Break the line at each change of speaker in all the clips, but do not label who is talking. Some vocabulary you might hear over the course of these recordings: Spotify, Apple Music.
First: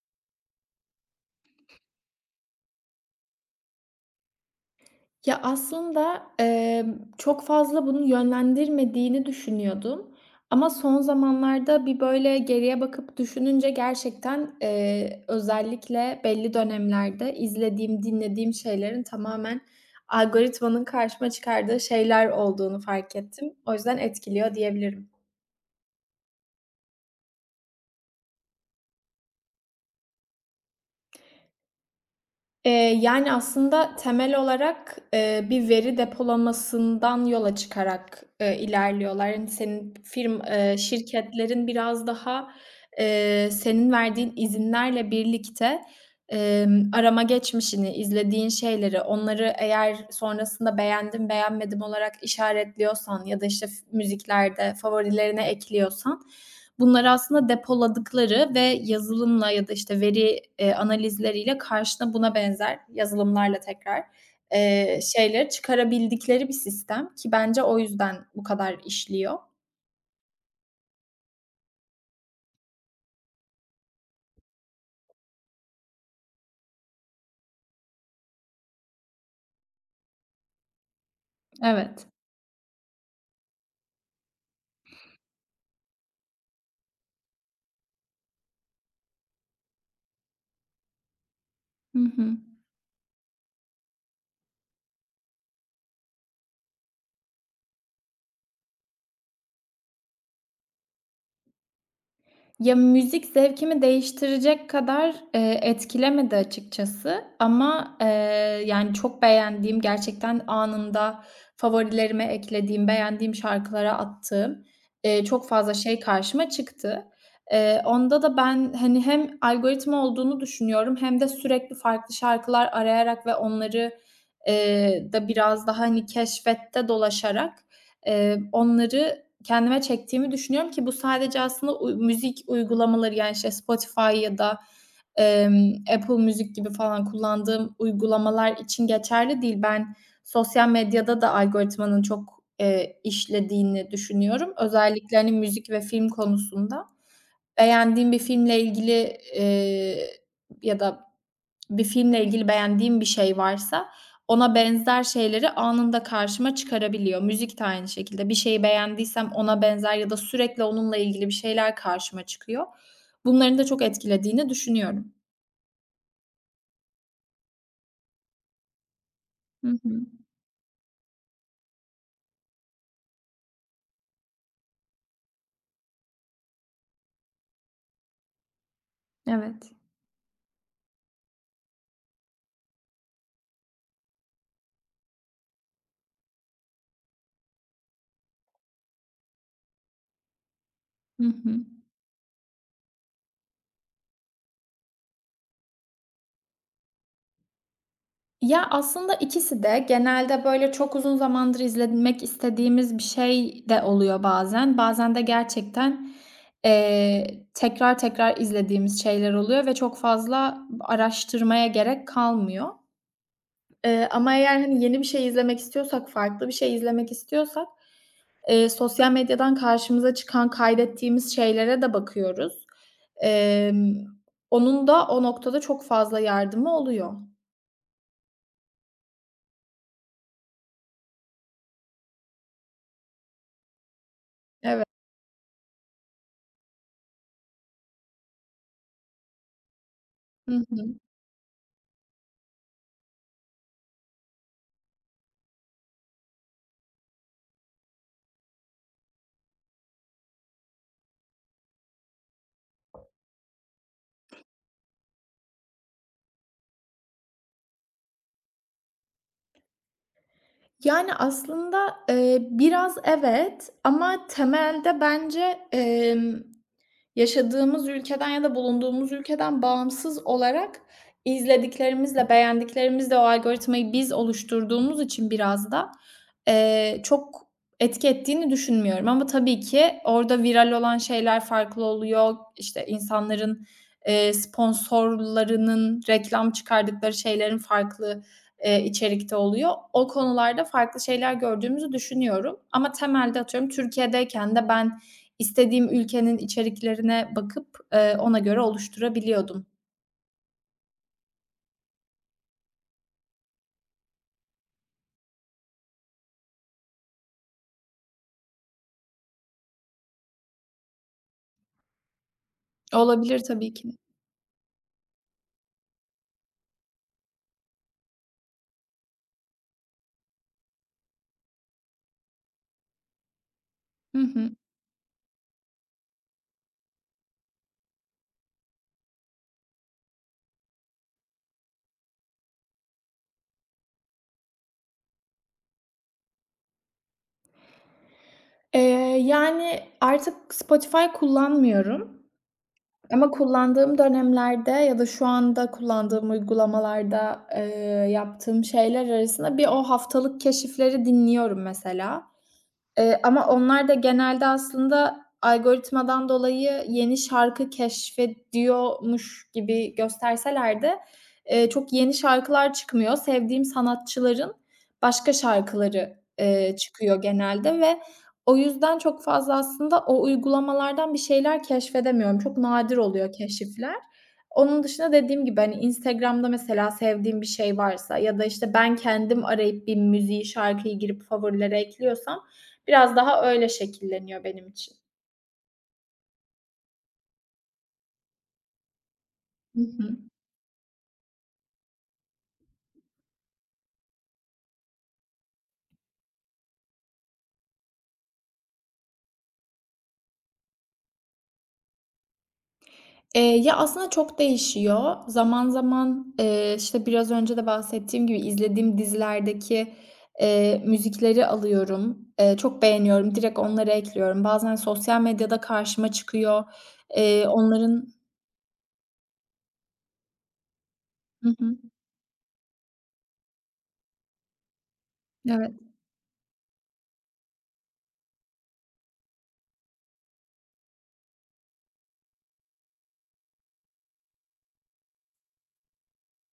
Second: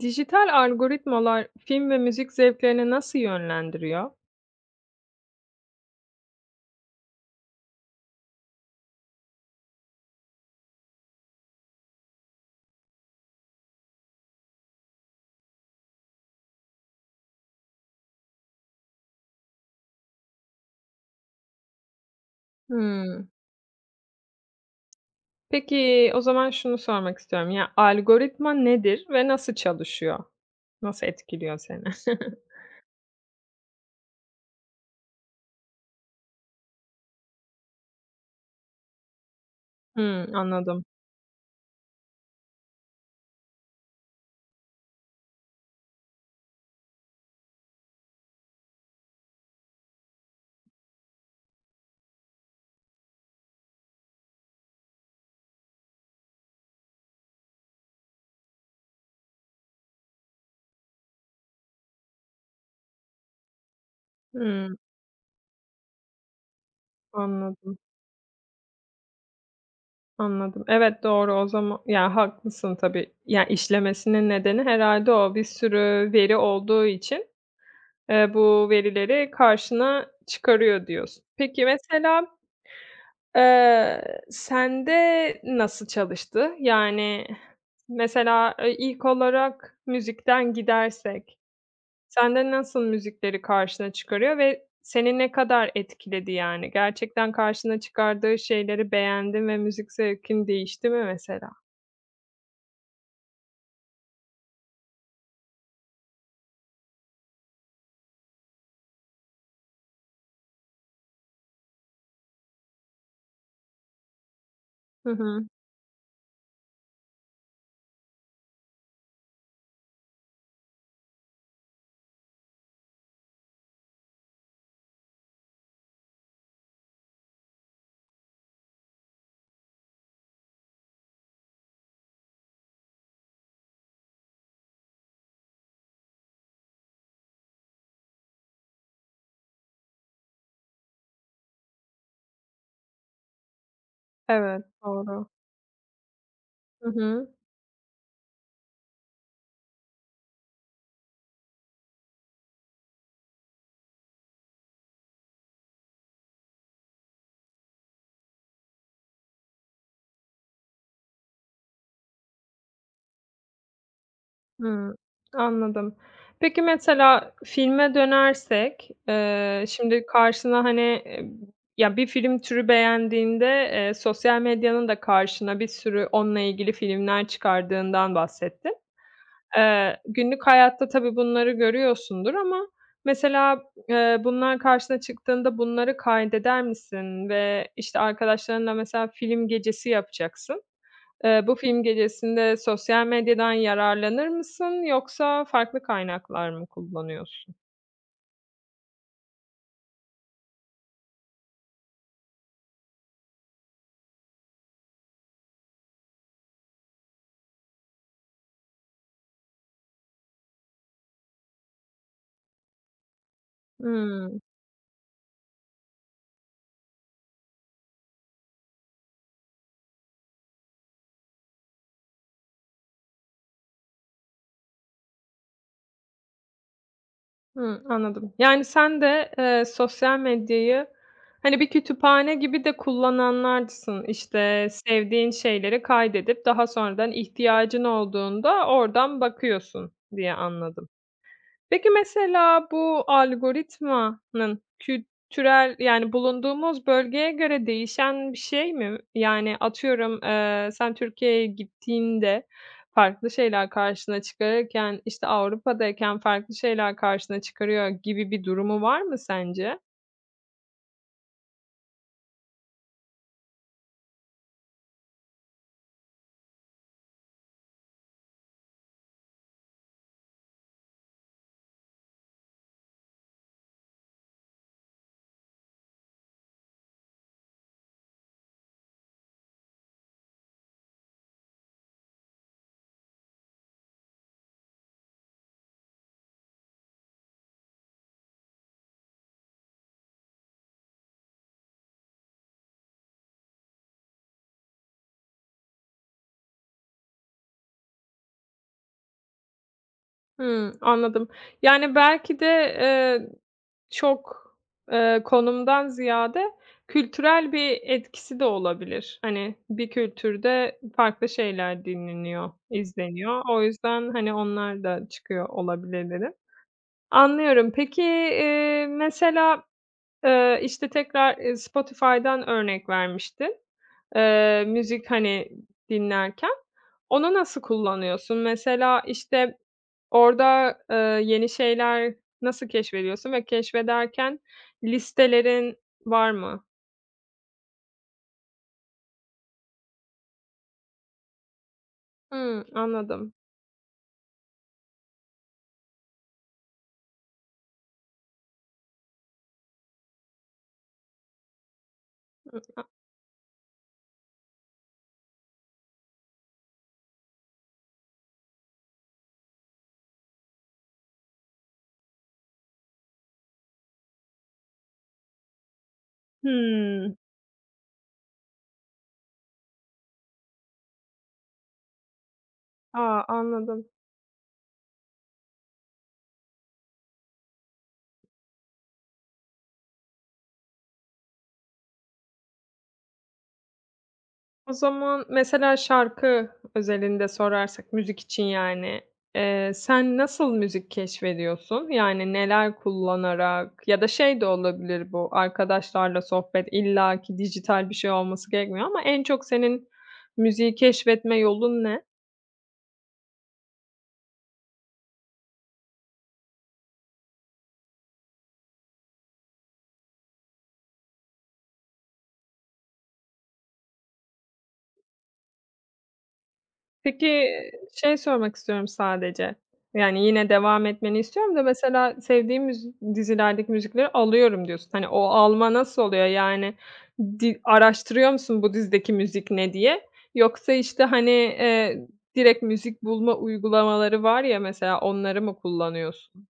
Dijital algoritmalar film ve müzik zevklerini nasıl yönlendiriyor?
Ya, aslında, çok fazla bunu yönlendirmediğini düşünüyordum ama son zamanlarda bir, böyle, geriye bakıp düşününce gerçekten, özellikle belli dönemlerde izlediğim, dinlediğim şeylerin tamamen algoritmanın karşıma çıkardığı şeyler olduğunu fark
Hımm.
ettim. O yüzden etkiliyor diyebilirim.
Peki, o zaman şunu sormak istiyorum. Ya, algoritma nedir ve nasıl çalışıyor? Nasıl etkiliyor seni?
Eee, Yani, aslında temel olarak, bir veri depolamasından yola çıkarak, ilerliyorlar. Yani senin
Hımm,
firm
anladım.
şirketlerin biraz daha, senin verdiğin izinlerle birlikte, arama geçmişini, izlediğin şeyleri, onları eğer sonrasında beğendim, beğenmedim olarak işaretliyorsan ya da, işte, müziklerde favorilerine ekliyorsan, bunları aslında depoladıkları ve yazılımla ya da, işte, veri, analizleriyle karşına buna benzer yazılımlarla tekrar,
Hımm,
şeyleri çıkarabildikleri bir sistem ki bence
anladım,
o yüzden bu kadar işliyor.
anladım. Evet, doğru o zaman. Ya, haklısın tabii. Ya, işlemesinin nedeni herhâlde o. Bir sürü veri olduğu için, bu verileri karşına çıkarıyor diyorsun. Peki
Evet.
mesela sende nasıl çalıştı? Yani, mesela, ilk olarak müzikten gidersek
Hı hı.
sende nasıl müzikleri karşına çıkarıyor ve seni ne kadar etkiledi, yani? Gerçekten karşına çıkardığı şeyleri beğendin ve müzik zevkin değişti mi mesela?
Ya, müzik zevkimi değiştirecek kadar, etkilemedi açıkçası ama, yani, çok beğendiğim, gerçekten anında favorilerime eklediğim, beğendiğim şarkılara attığım,
Hı hı.
çok fazla şey karşıma çıktı. Onda da ben, hani, hem algoritma olduğunu düşünüyorum hem de sürekli farklı şarkılar arayarak ve onları, da biraz daha, hani, keşfette dolaşarak, onları kendime çektiğimi düşünüyorum ki bu sadece aslında müzik uygulamaları, yani, işte, Spotify ya da, Apple Music gibi falan kullandığım uygulamalar için geçerli değil. Ben sosyal medyada da algoritmanın çok, işlediğini düşünüyorum.
Evet,
Özellikle,
doğru.
hani, müzik ve film konusunda.
Hı hı.
Beğendiğim bir filmle ilgili, ya da bir filmle ilgili beğendiğim bir şey varsa ona benzer şeyleri anında karşıma çıkarabiliyor. Müzik de aynı şekilde. Bir şeyi beğendiysem ona benzer ya da sürekli onunla ilgili bir şeyler karşıma çıkıyor. Bunların da çok etkilediğini
Hımm,
düşünüyorum.
anladım. Peki, mesela filme dönersek,
Hı hı.
şimdi karşına, hani, eee, ya, bir film türü beğendiğinde, sosyal medyanın da karşına bir sürü onunla ilgili filmler çıkardığından bahsettin.
Evet.
Günlük hayatta tabii bunları görüyorsundur ama mesela, bunlar karşına çıktığında bunları kaydeder misin ve, işte, arkadaşlarınla mesela film gecesi yapacaksın.
Hı
Bu
hı.
film gecesinde sosyal medyadan yararlanır mısın yoksa farklı kaynaklar mı kullanıyorsun?
Ya, aslında ikisi de genelde, böyle, çok uzun zamandır izlemek istediğimiz bir şey de oluyor bazen. Bazen de gerçekten, tekrar tekrar izlediğimiz şeyler oluyor ve çok fazla araştırmaya gerek kalmıyor. Ama
Hımm.
eğer, hani, yeni bir şey izlemek istiyorsak, farklı bir şey izlemek istiyorsak, sosyal medyadan karşımıza çıkan kaydettiğimiz şeylere de bakıyoruz. Emm, Onun da o noktada çok fazla yardımı oluyor.
Hıı, Hı, anladım. Yani sen de, sosyal medyayı, hani, bir kütüphane gibi de kullananlardansın. İşte,
Evet.
sevdiğin şeyleri kaydedip daha sonradan ihtiyacın olduğunda oradan bakıyorsun diye
Hı
anladım.
hı.
Peki, mesela bu algoritmanın kültürel, yani, bulunduğumuz bölgeye göre değişen bir şey mi? Yani, atıyorum, sen Türkiye'ye gittiğinde farklı şeyler karşına çıkarırken, işte, Avrupa'dayken farklı şeyler karşına çıkarıyor gibi bir durumu var mı sence?
Yani, aslında, biraz evet ama temelde bence, yaşadığımız ülkeden ya da bulunduğumuz ülkeden bağımsız olarak izlediklerimizle, beğendiklerimizle o algoritmayı biz oluşturduğumuz için biraz da, çok etki ettiğini düşünmüyorum ama tabii ki orada viral olan şeyler farklı oluyor. İşte, insanların, sponsorlarının reklam çıkardıkları şeylerin farklı, içerikte oluyor. O konularda farklı şeyler gördüğümüzü düşünüyorum ama temelde atıyorum Türkiye'deyken de ben İstediğim ülkenin içeriklerine bakıp, ona göre oluşturabiliyordum.
Hımm, anladım. Yani, belki de, çok, konumdan ziyade kültürel bir etkisi de olabilir. Hani, bir kültürde farklı şeyler dinleniyor,
Olabilir
izleniyor. O
tabii ki.
yüzden, hani, onlar da çıkıyor olabilir dedin. Anlıyorum. Peki, mesela, işte, tekrar, Spotify'dan örnek vermiştin,
Hı hı.
müzik, hani, dinlerken. Onu nasıl kullanıyorsun? Mesela, işte orada, yeni şeyler nasıl keşfediyorsun ve keşfederken listelerin var mı?
Eee, Yani, artık Spotify kullanmıyorum
Hımm,
ama
anladım.
kullandığım dönemlerde ya da şu anda kullandığım uygulamalarda, yaptığım şeyler arasında bir o haftalık keşifleri dinliyorum mesela.
Hı a.
Ama onlar da genelde aslında algoritmadan dolayı yeni şarkı keşfediyormuş gibi gösterseler de, çok yeni şarkılar çıkmıyor. Sevdiğim sanatçıların başka şarkıları,
Hımm.
çıkıyor genelde ve o yüzden çok fazla aslında o uygulamalardan bir şeyler keşfedemiyorum. Çok nadir
A,
oluyor
anladım.
keşifler. Onun dışında dediğim gibi, hani, Instagram'da mesela sevdiğim bir şey varsa ya da, işte, ben kendim arayıp bir müziği, şarkıyı girip favorilere ekliyorsam, biraz daha öyle şekilleniyor benim
O
için.
zaman mesela şarkı özelinde sorarsak müzik için yani,
Hı
sen
hı.
nasıl müzik keşfediyorsun? Yani neler kullanarak ya da şey de olabilir bu, arkadaşlarla sohbet, illaki dijital bir şey olması gerekmiyor ama en çok senin müziği keşfetme yolun ne?
Ya, aslında çok değişiyor. Zaman zaman, işte, biraz önce de bahsettiğim gibi izlediğim dizilerdeki, müzikleri alıyorum. Çok beğeniyorum, direkt onları ekliyorum. Bazen sosyal medyada karşıma çıkıyor.
Peki,
Onların
şey sormak istiyorum sadece, yani yine devam etmeni
Hı
istiyorum da
hı.
mesela sevdiğim dizilerdeki müzikleri alıyorum diyorsun. Hani o alma
Evet.
nasıl oluyor? Yani araştırıyor musun bu dizideki müzik ne diye? Yoksa, işte, hani, direkt müzik bulma uygulamaları var ya mesela onları mı kullanıyorsun?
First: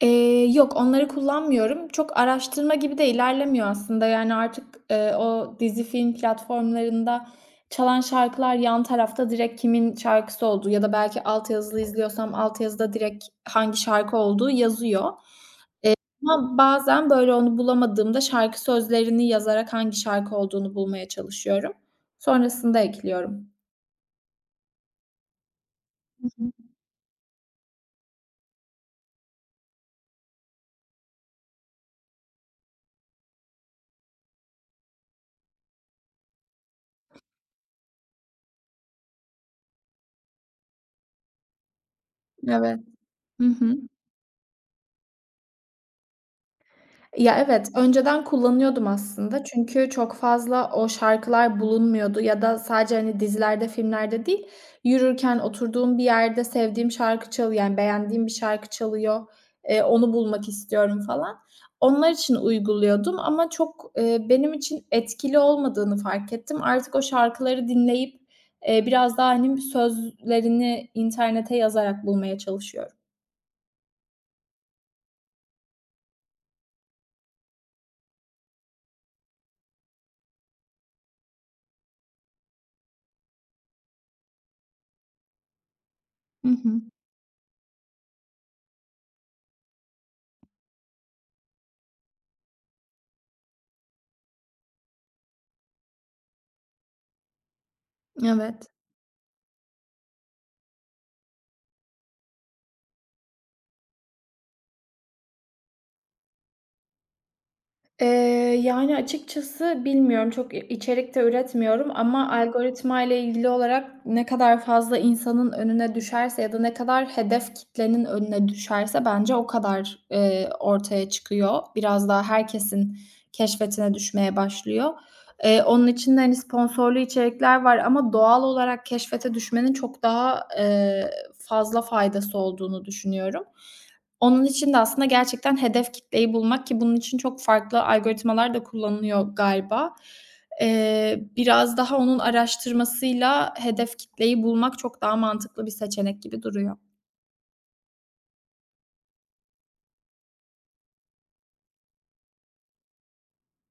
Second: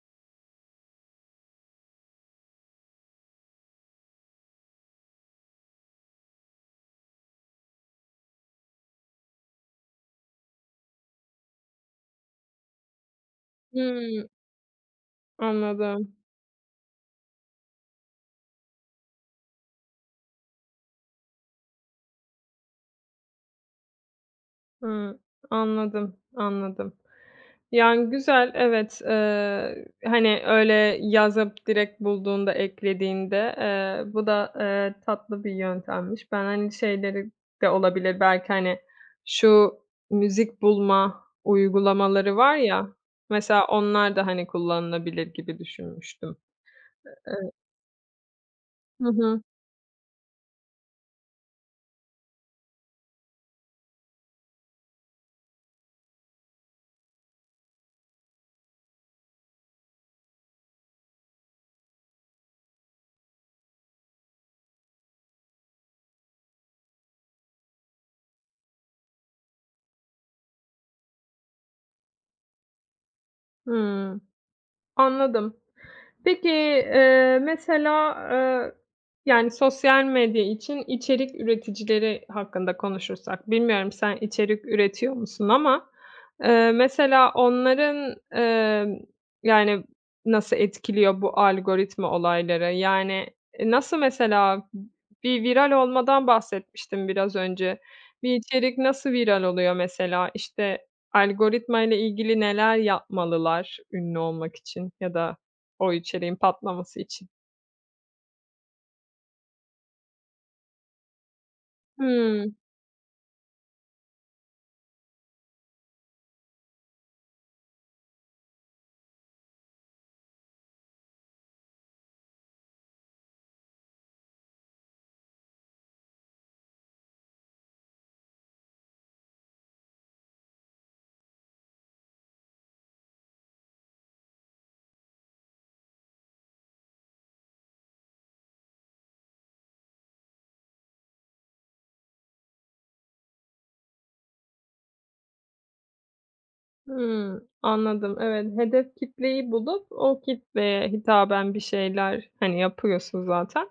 Yok, onları kullanmıyorum. Çok araştırma gibi de ilerlemiyor aslında. Yani, artık, o dizi, film platformlarında çalan şarkılar yan tarafta direkt kimin şarkısı olduğu ya da belki altyazılı izliyorsam altyazıda direkt hangi şarkı
Hımm,
olduğu yazıyor.
anladım.
Ama bazen, böyle, onu bulamadığımda şarkı sözlerini yazarak hangi şarkı olduğunu bulmaya çalışıyorum. Sonrasında ekliyorum.
Hıı. Anladım,
Hı hı.
anladım. Yani, güzel, evet. Hani, öyle yazıp direkt bulduğunda, eklediğinde, bu da, tatlı bir yöntemmiş. Ben, hani, şeyleri de olabilir belki, hani, şu müzik bulma uygulamaları var
Evet.
ya,
Hı
mesela
hı.
onlar da, hani, kullanılabilir gibi düşünmüştüm.
Ya, evet, önceden kullanıyordum
Hı hı.
aslında çünkü çok fazla o şarkılar bulunmuyordu ya da sadece, hani, dizilerde, filmlerde değil, yürürken oturduğum bir yerde sevdiğim şarkı çalıyor, yani, beğendiğim bir şarkı çalıyor, onu bulmak istiyorum falan. Onlar için uyguluyordum ama çok, benim için etkili olmadığını fark ettim. Artık o şarkıları dinleyip, biraz daha, hani, sözlerini internete yazarak bulmaya çalışıyorum.
Hıı. Anladım. Peki, mesela, yani, sosyal medya için içerik üreticileri hakkında konuşursak, bilmiyorum sen içerik üretiyor musun ama,
Hı hı.
mesela onların, yani, nasıl etkiliyor bu algoritma olayları? Yani, nasıl mesela bir viral olmadan bahsetmiştim biraz önce. Bir
Evet.
içerik nasıl viral oluyor mesela? İşte, algoritma ile ilgili neler yapmalılar ünlü olmak için ya da o içeriğin patlaması için?
Eee, Yani, açıkçası bilmiyorum. Çok içerik de üretmiyorum ama
Hımm.
algoritmayla ilgili olarak ne kadar fazla insanın önüne düşerse ya da ne kadar hedef kitlenin önüne düşerse bence o kadar, ortaya çıkıyor. Biraz daha herkesin keşfetine düşmeye başlıyor. Onun için de, hani, sponsorlu içerikler var ama doğal olarak keşfete düşmenin çok daha, fazla faydası olduğunu düşünüyorum. Onun için de aslında gerçekten hedef kitleyi bulmak ki bunun için çok farklı algoritmalar da kullanılıyor galiba. Biraz daha onun araştırmasıyla hedef kitleyi bulmak çok daha mantıklı bir seçenek gibi duruyor.
Hımm. Anladım. Evet, hedef kitleyi bulup o kitleye hitaben bir şeyler, hani, yapıyorsun zaten.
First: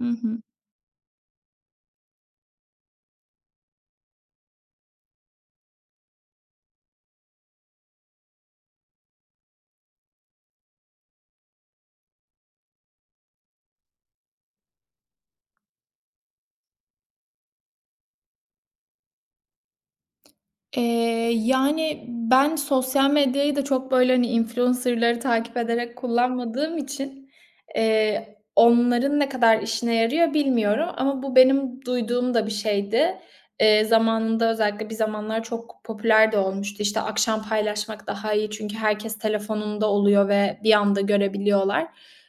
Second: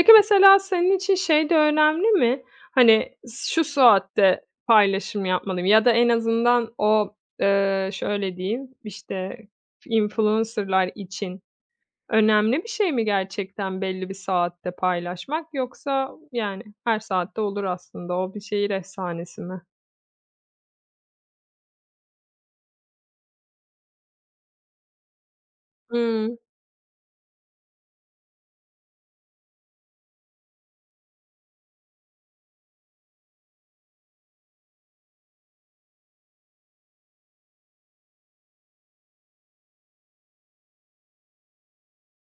Hı hı.
mesela senin için şey de önemli mi? Hani, şu saatte paylaşım yapmalıyım ya da en azından o, şöyle diyeyim, işte, influencer'lar için önemli bir şey mi gerçekten belli bir saatte paylaşmak yoksa, yani, her saatte olur aslında o, bir şehir efsanesi mi?
Yani, ben sosyal medyayı da çok, böyle, hani, influencer'ları takip ederek
Hımm.
kullanmadığım için, onların ne kadar işine yarıyor bilmiyorum ama bu benim duyduğum da bir şeydi. Zamanında özellikle bir zamanlar çok popüler de olmuştu. İşte, akşam paylaşmak daha iyi çünkü herkes telefonunda oluyor ve bir anda görebiliyorlar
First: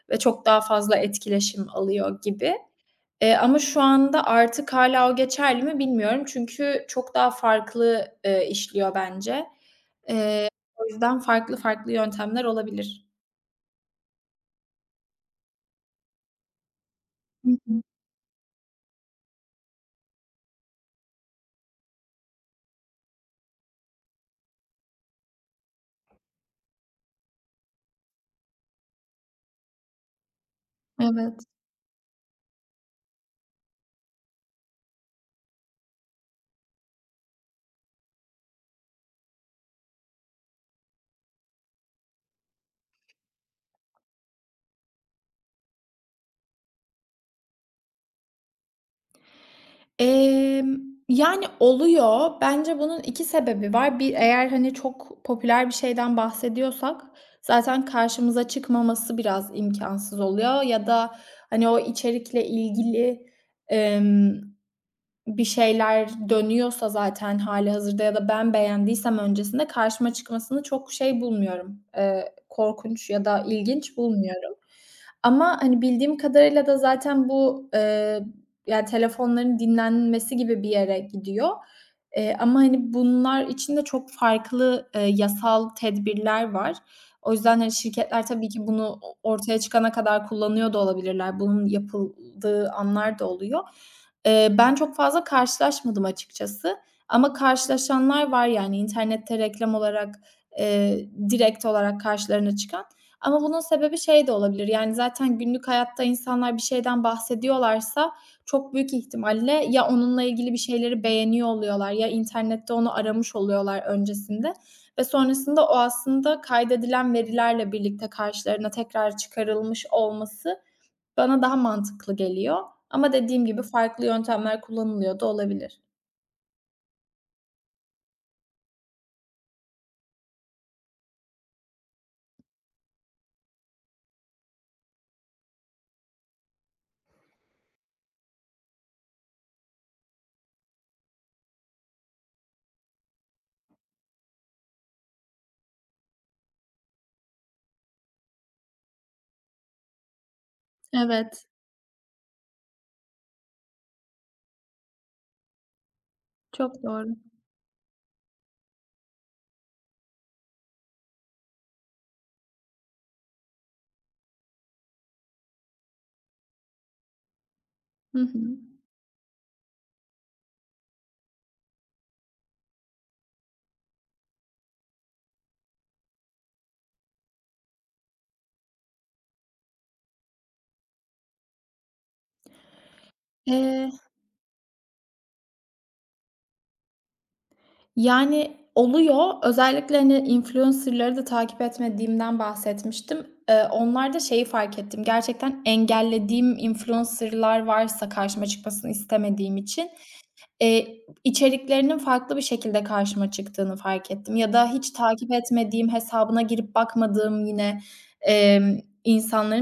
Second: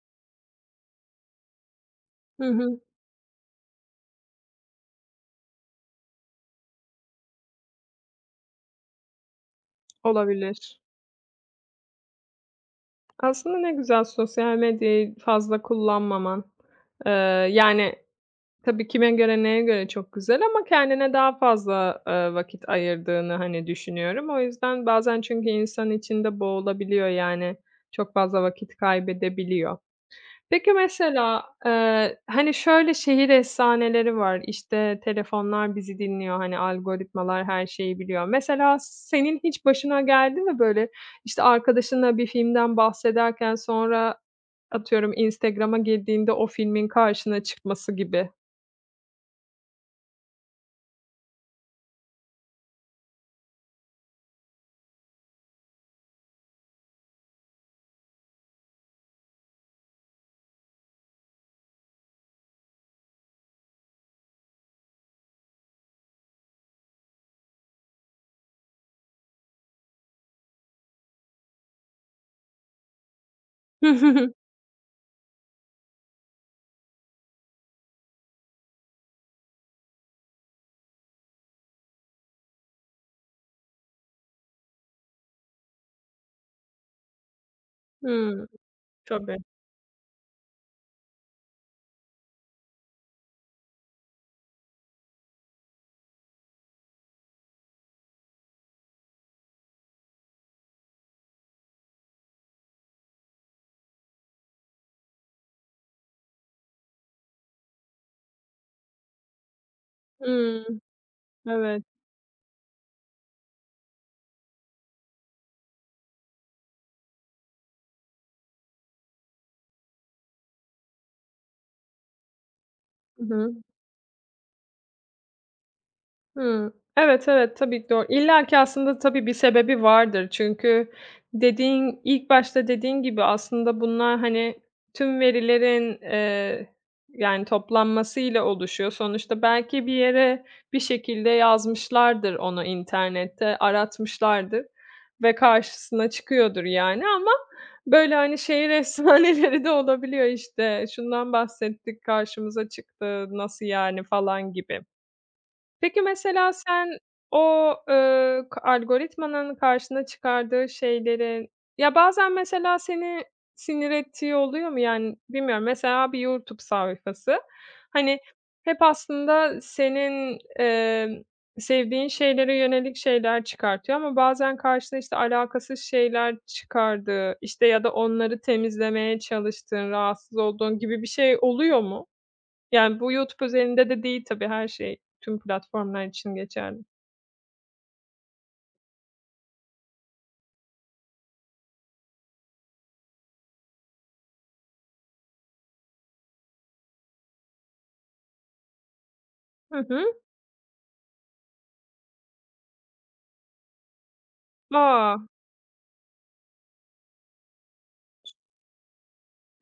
ve çok daha fazla etkileşim alıyor
Hı
gibi.
hı.
Ama şu anda artık hâlâ o geçerli mi bilmiyorum. Çünkü çok daha farklı, işliyor bence. Eee,
Olabilir.
O yüzden farklı farklı yöntemler olabilir.
Aslında ne güzel sosyal medyayı fazla kullanmaman. Eee,
Hı hı.
Yani, tabii kime göre, neye göre çok güzel ama kendine daha fazla, vakit ayırdığını, hani, düşünüyorum. O yüzden bazen çünkü insan içinde boğulabiliyor, yani, çok fazla vakit kaybedebiliyor. Peki mesela,
Evet.
hani, şöyle şehir efsaneleri var, işte, telefonlar bizi dinliyor, hani, algoritmalar her şeyi biliyor. Mesela senin hiç başına geldi mi böyle, işte, arkadaşınla bir filmden bahsederken sonra atıyorum Instagram'a girdiğinde o filmin karşına çıkması gibi?
Emm, Yani, oluyor. Bence bunun 2 sebebi var. Bir, eğer, hani, çok popüler bir şeyden bahsediyorsak zaten karşımıza çıkmaması biraz imkânsız oluyor ya da, hani, o içerikle ilgili, emm bir şeyler dönüyorsa zaten hali hazırda ya da ben beğendiysem öncesinde karşıma çıkmasını çok şey bulmuyorum, korkunç ya da ilginç bulmuyorum. Ama, hani, bildiğim kadarıyla da zaten bu, yani, telefonların dinlenmesi gibi bir yere gidiyor. Ama, hani, bunlar için de çok farklı, yasal tedbirler var. O yüzden, hani, şirketler
Hıı.
tabii ki bunu o
Tabii.
ortaya çıkana kadar kullanıyor da olabilirler. Bunun yapıldığı anlar da oluyor. Ben çok fazla karşılaşmadım açıkçası ama karşılaşanlar var, yani, internette reklam olarak, direkt olarak karşılarına çıkan ama bunun sebebi şey de olabilir, yani, zaten günlük hayatta insanlar bir şeyden bahsediyorlarsa çok büyük ihtimalle ya onunla ilgili bir
Hıı.
şeyleri beğeniyor
Evet.
oluyorlar ya internette onu aramış oluyorlar öncesinde ve sonrasında o aslında kaydedilen verilerle birlikte karşılarına tekrar çıkarılmış olması bana daha mantıklı geliyor ama
Hı
dediğim
hı.
gibi farklı yöntemler kullanılıyor da olabilir.
Hıı. Evet, evet, tabii, doğru. İlla ki aslında tabii bir sebebi vardır. Çünkü dediğin ilk başta dediğin gibi aslında bunlar, hani, tüm verilerin, yani, toplanmasıyla oluşuyor. Sonuçta belki bir yere bir şekilde yazmışlardır onu internette, aratmışlardır ve karşısına çıkıyordur, yani, ama böyle, hani, şehir efsaneleri de olabiliyor, işte, şundan
Evet,
bahsettik, karşımıza çıktı, nasıl yani falan gibi. Peki, mesela
çok
sen
doğru.
o, k algoritmanın karşına çıkardığı şeyleri ya, bazen mesela seni sinir ettiği oluyor mu? Yani, bilmiyorum, mesela bir YouTube sayfası, hani,
Hı hı.
hep aslında senin, sevdiğin şeylere yönelik şeyler çıkartıyor ama bazen karşına, işte, alakasız şeyler çıkardığı, işte, ya da onları temizlemeye çalıştığın, rahatsız olduğun gibi bir şey oluyor mu? Yani, bu YouTube özelinde
Eee,
de değil tabii, her şey tüm platformlar için geçerli.
Yani oluyor. Özellikle, hani, influencer'ları da takip etmediğimden bahsetmiştim. Onlarda şeyi fark ettim. Gerçekten engellediğim influencer'lar varsa karşıma çıkmasını istemediğim
Hı
için
hı.
İçeriklerinin farklı bir şekilde karşıma çıktığını fark ettim ya da hiç
A!
takip etmediğim, hesabına girip bakmadığım yine,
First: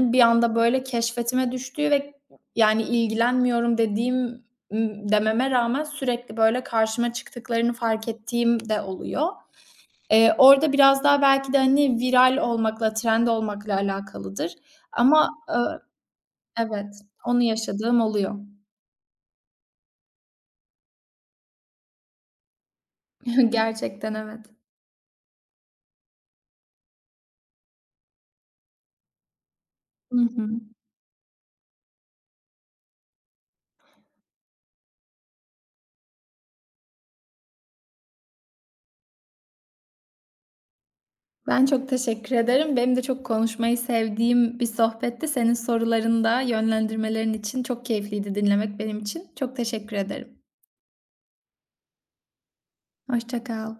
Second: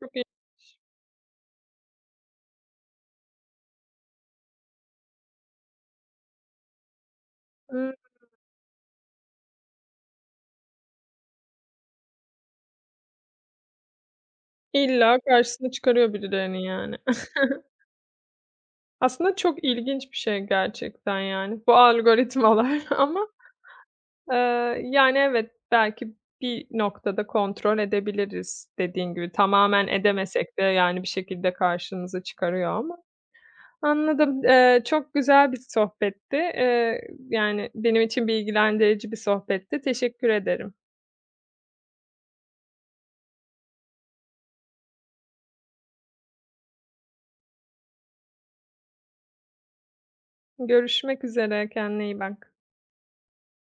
Çok
bir
iyi.
anda böyle keşfetime düştüğü ve yani ilgilenmiyorum dediğim dememe rağmen sürekli böyle karşıma çıktıklarını
Iıı,
fark ettiğim de oluyor. Orada biraz daha belki de, hani, viral olmakla, trend olmakla alakalıdır
illa
ama,
karşısına çıkarıyor birilerini,
evet,
yani.
onu yaşadığım oluyor.
Aslında çok ilginç bir şey gerçekten, yani, bu algoritmalar ama,
Gerçekten evet.
eee, yani, evet, belki bir noktada kontrol edebiliriz dediğin gibi. Tamamen
Hı hı.
edemesek de, yani, bir şekilde karşımıza çıkarıyor ama anladım. Çok güzel bir sohbetti. Yani, benim için bilgilendirici bir sohbetti. Teşekkür ederim.
Ben çok teşekkür ederim. Benim de çok konuşmayı sevdiğim bir sohbetti. Senin soruların da yönlendirmelerin için çok keyifliydi dinlemek benim için. Çok teşekkür ederim.
Görüşmek üzere, kendine iyi bak.
Hoşça kal.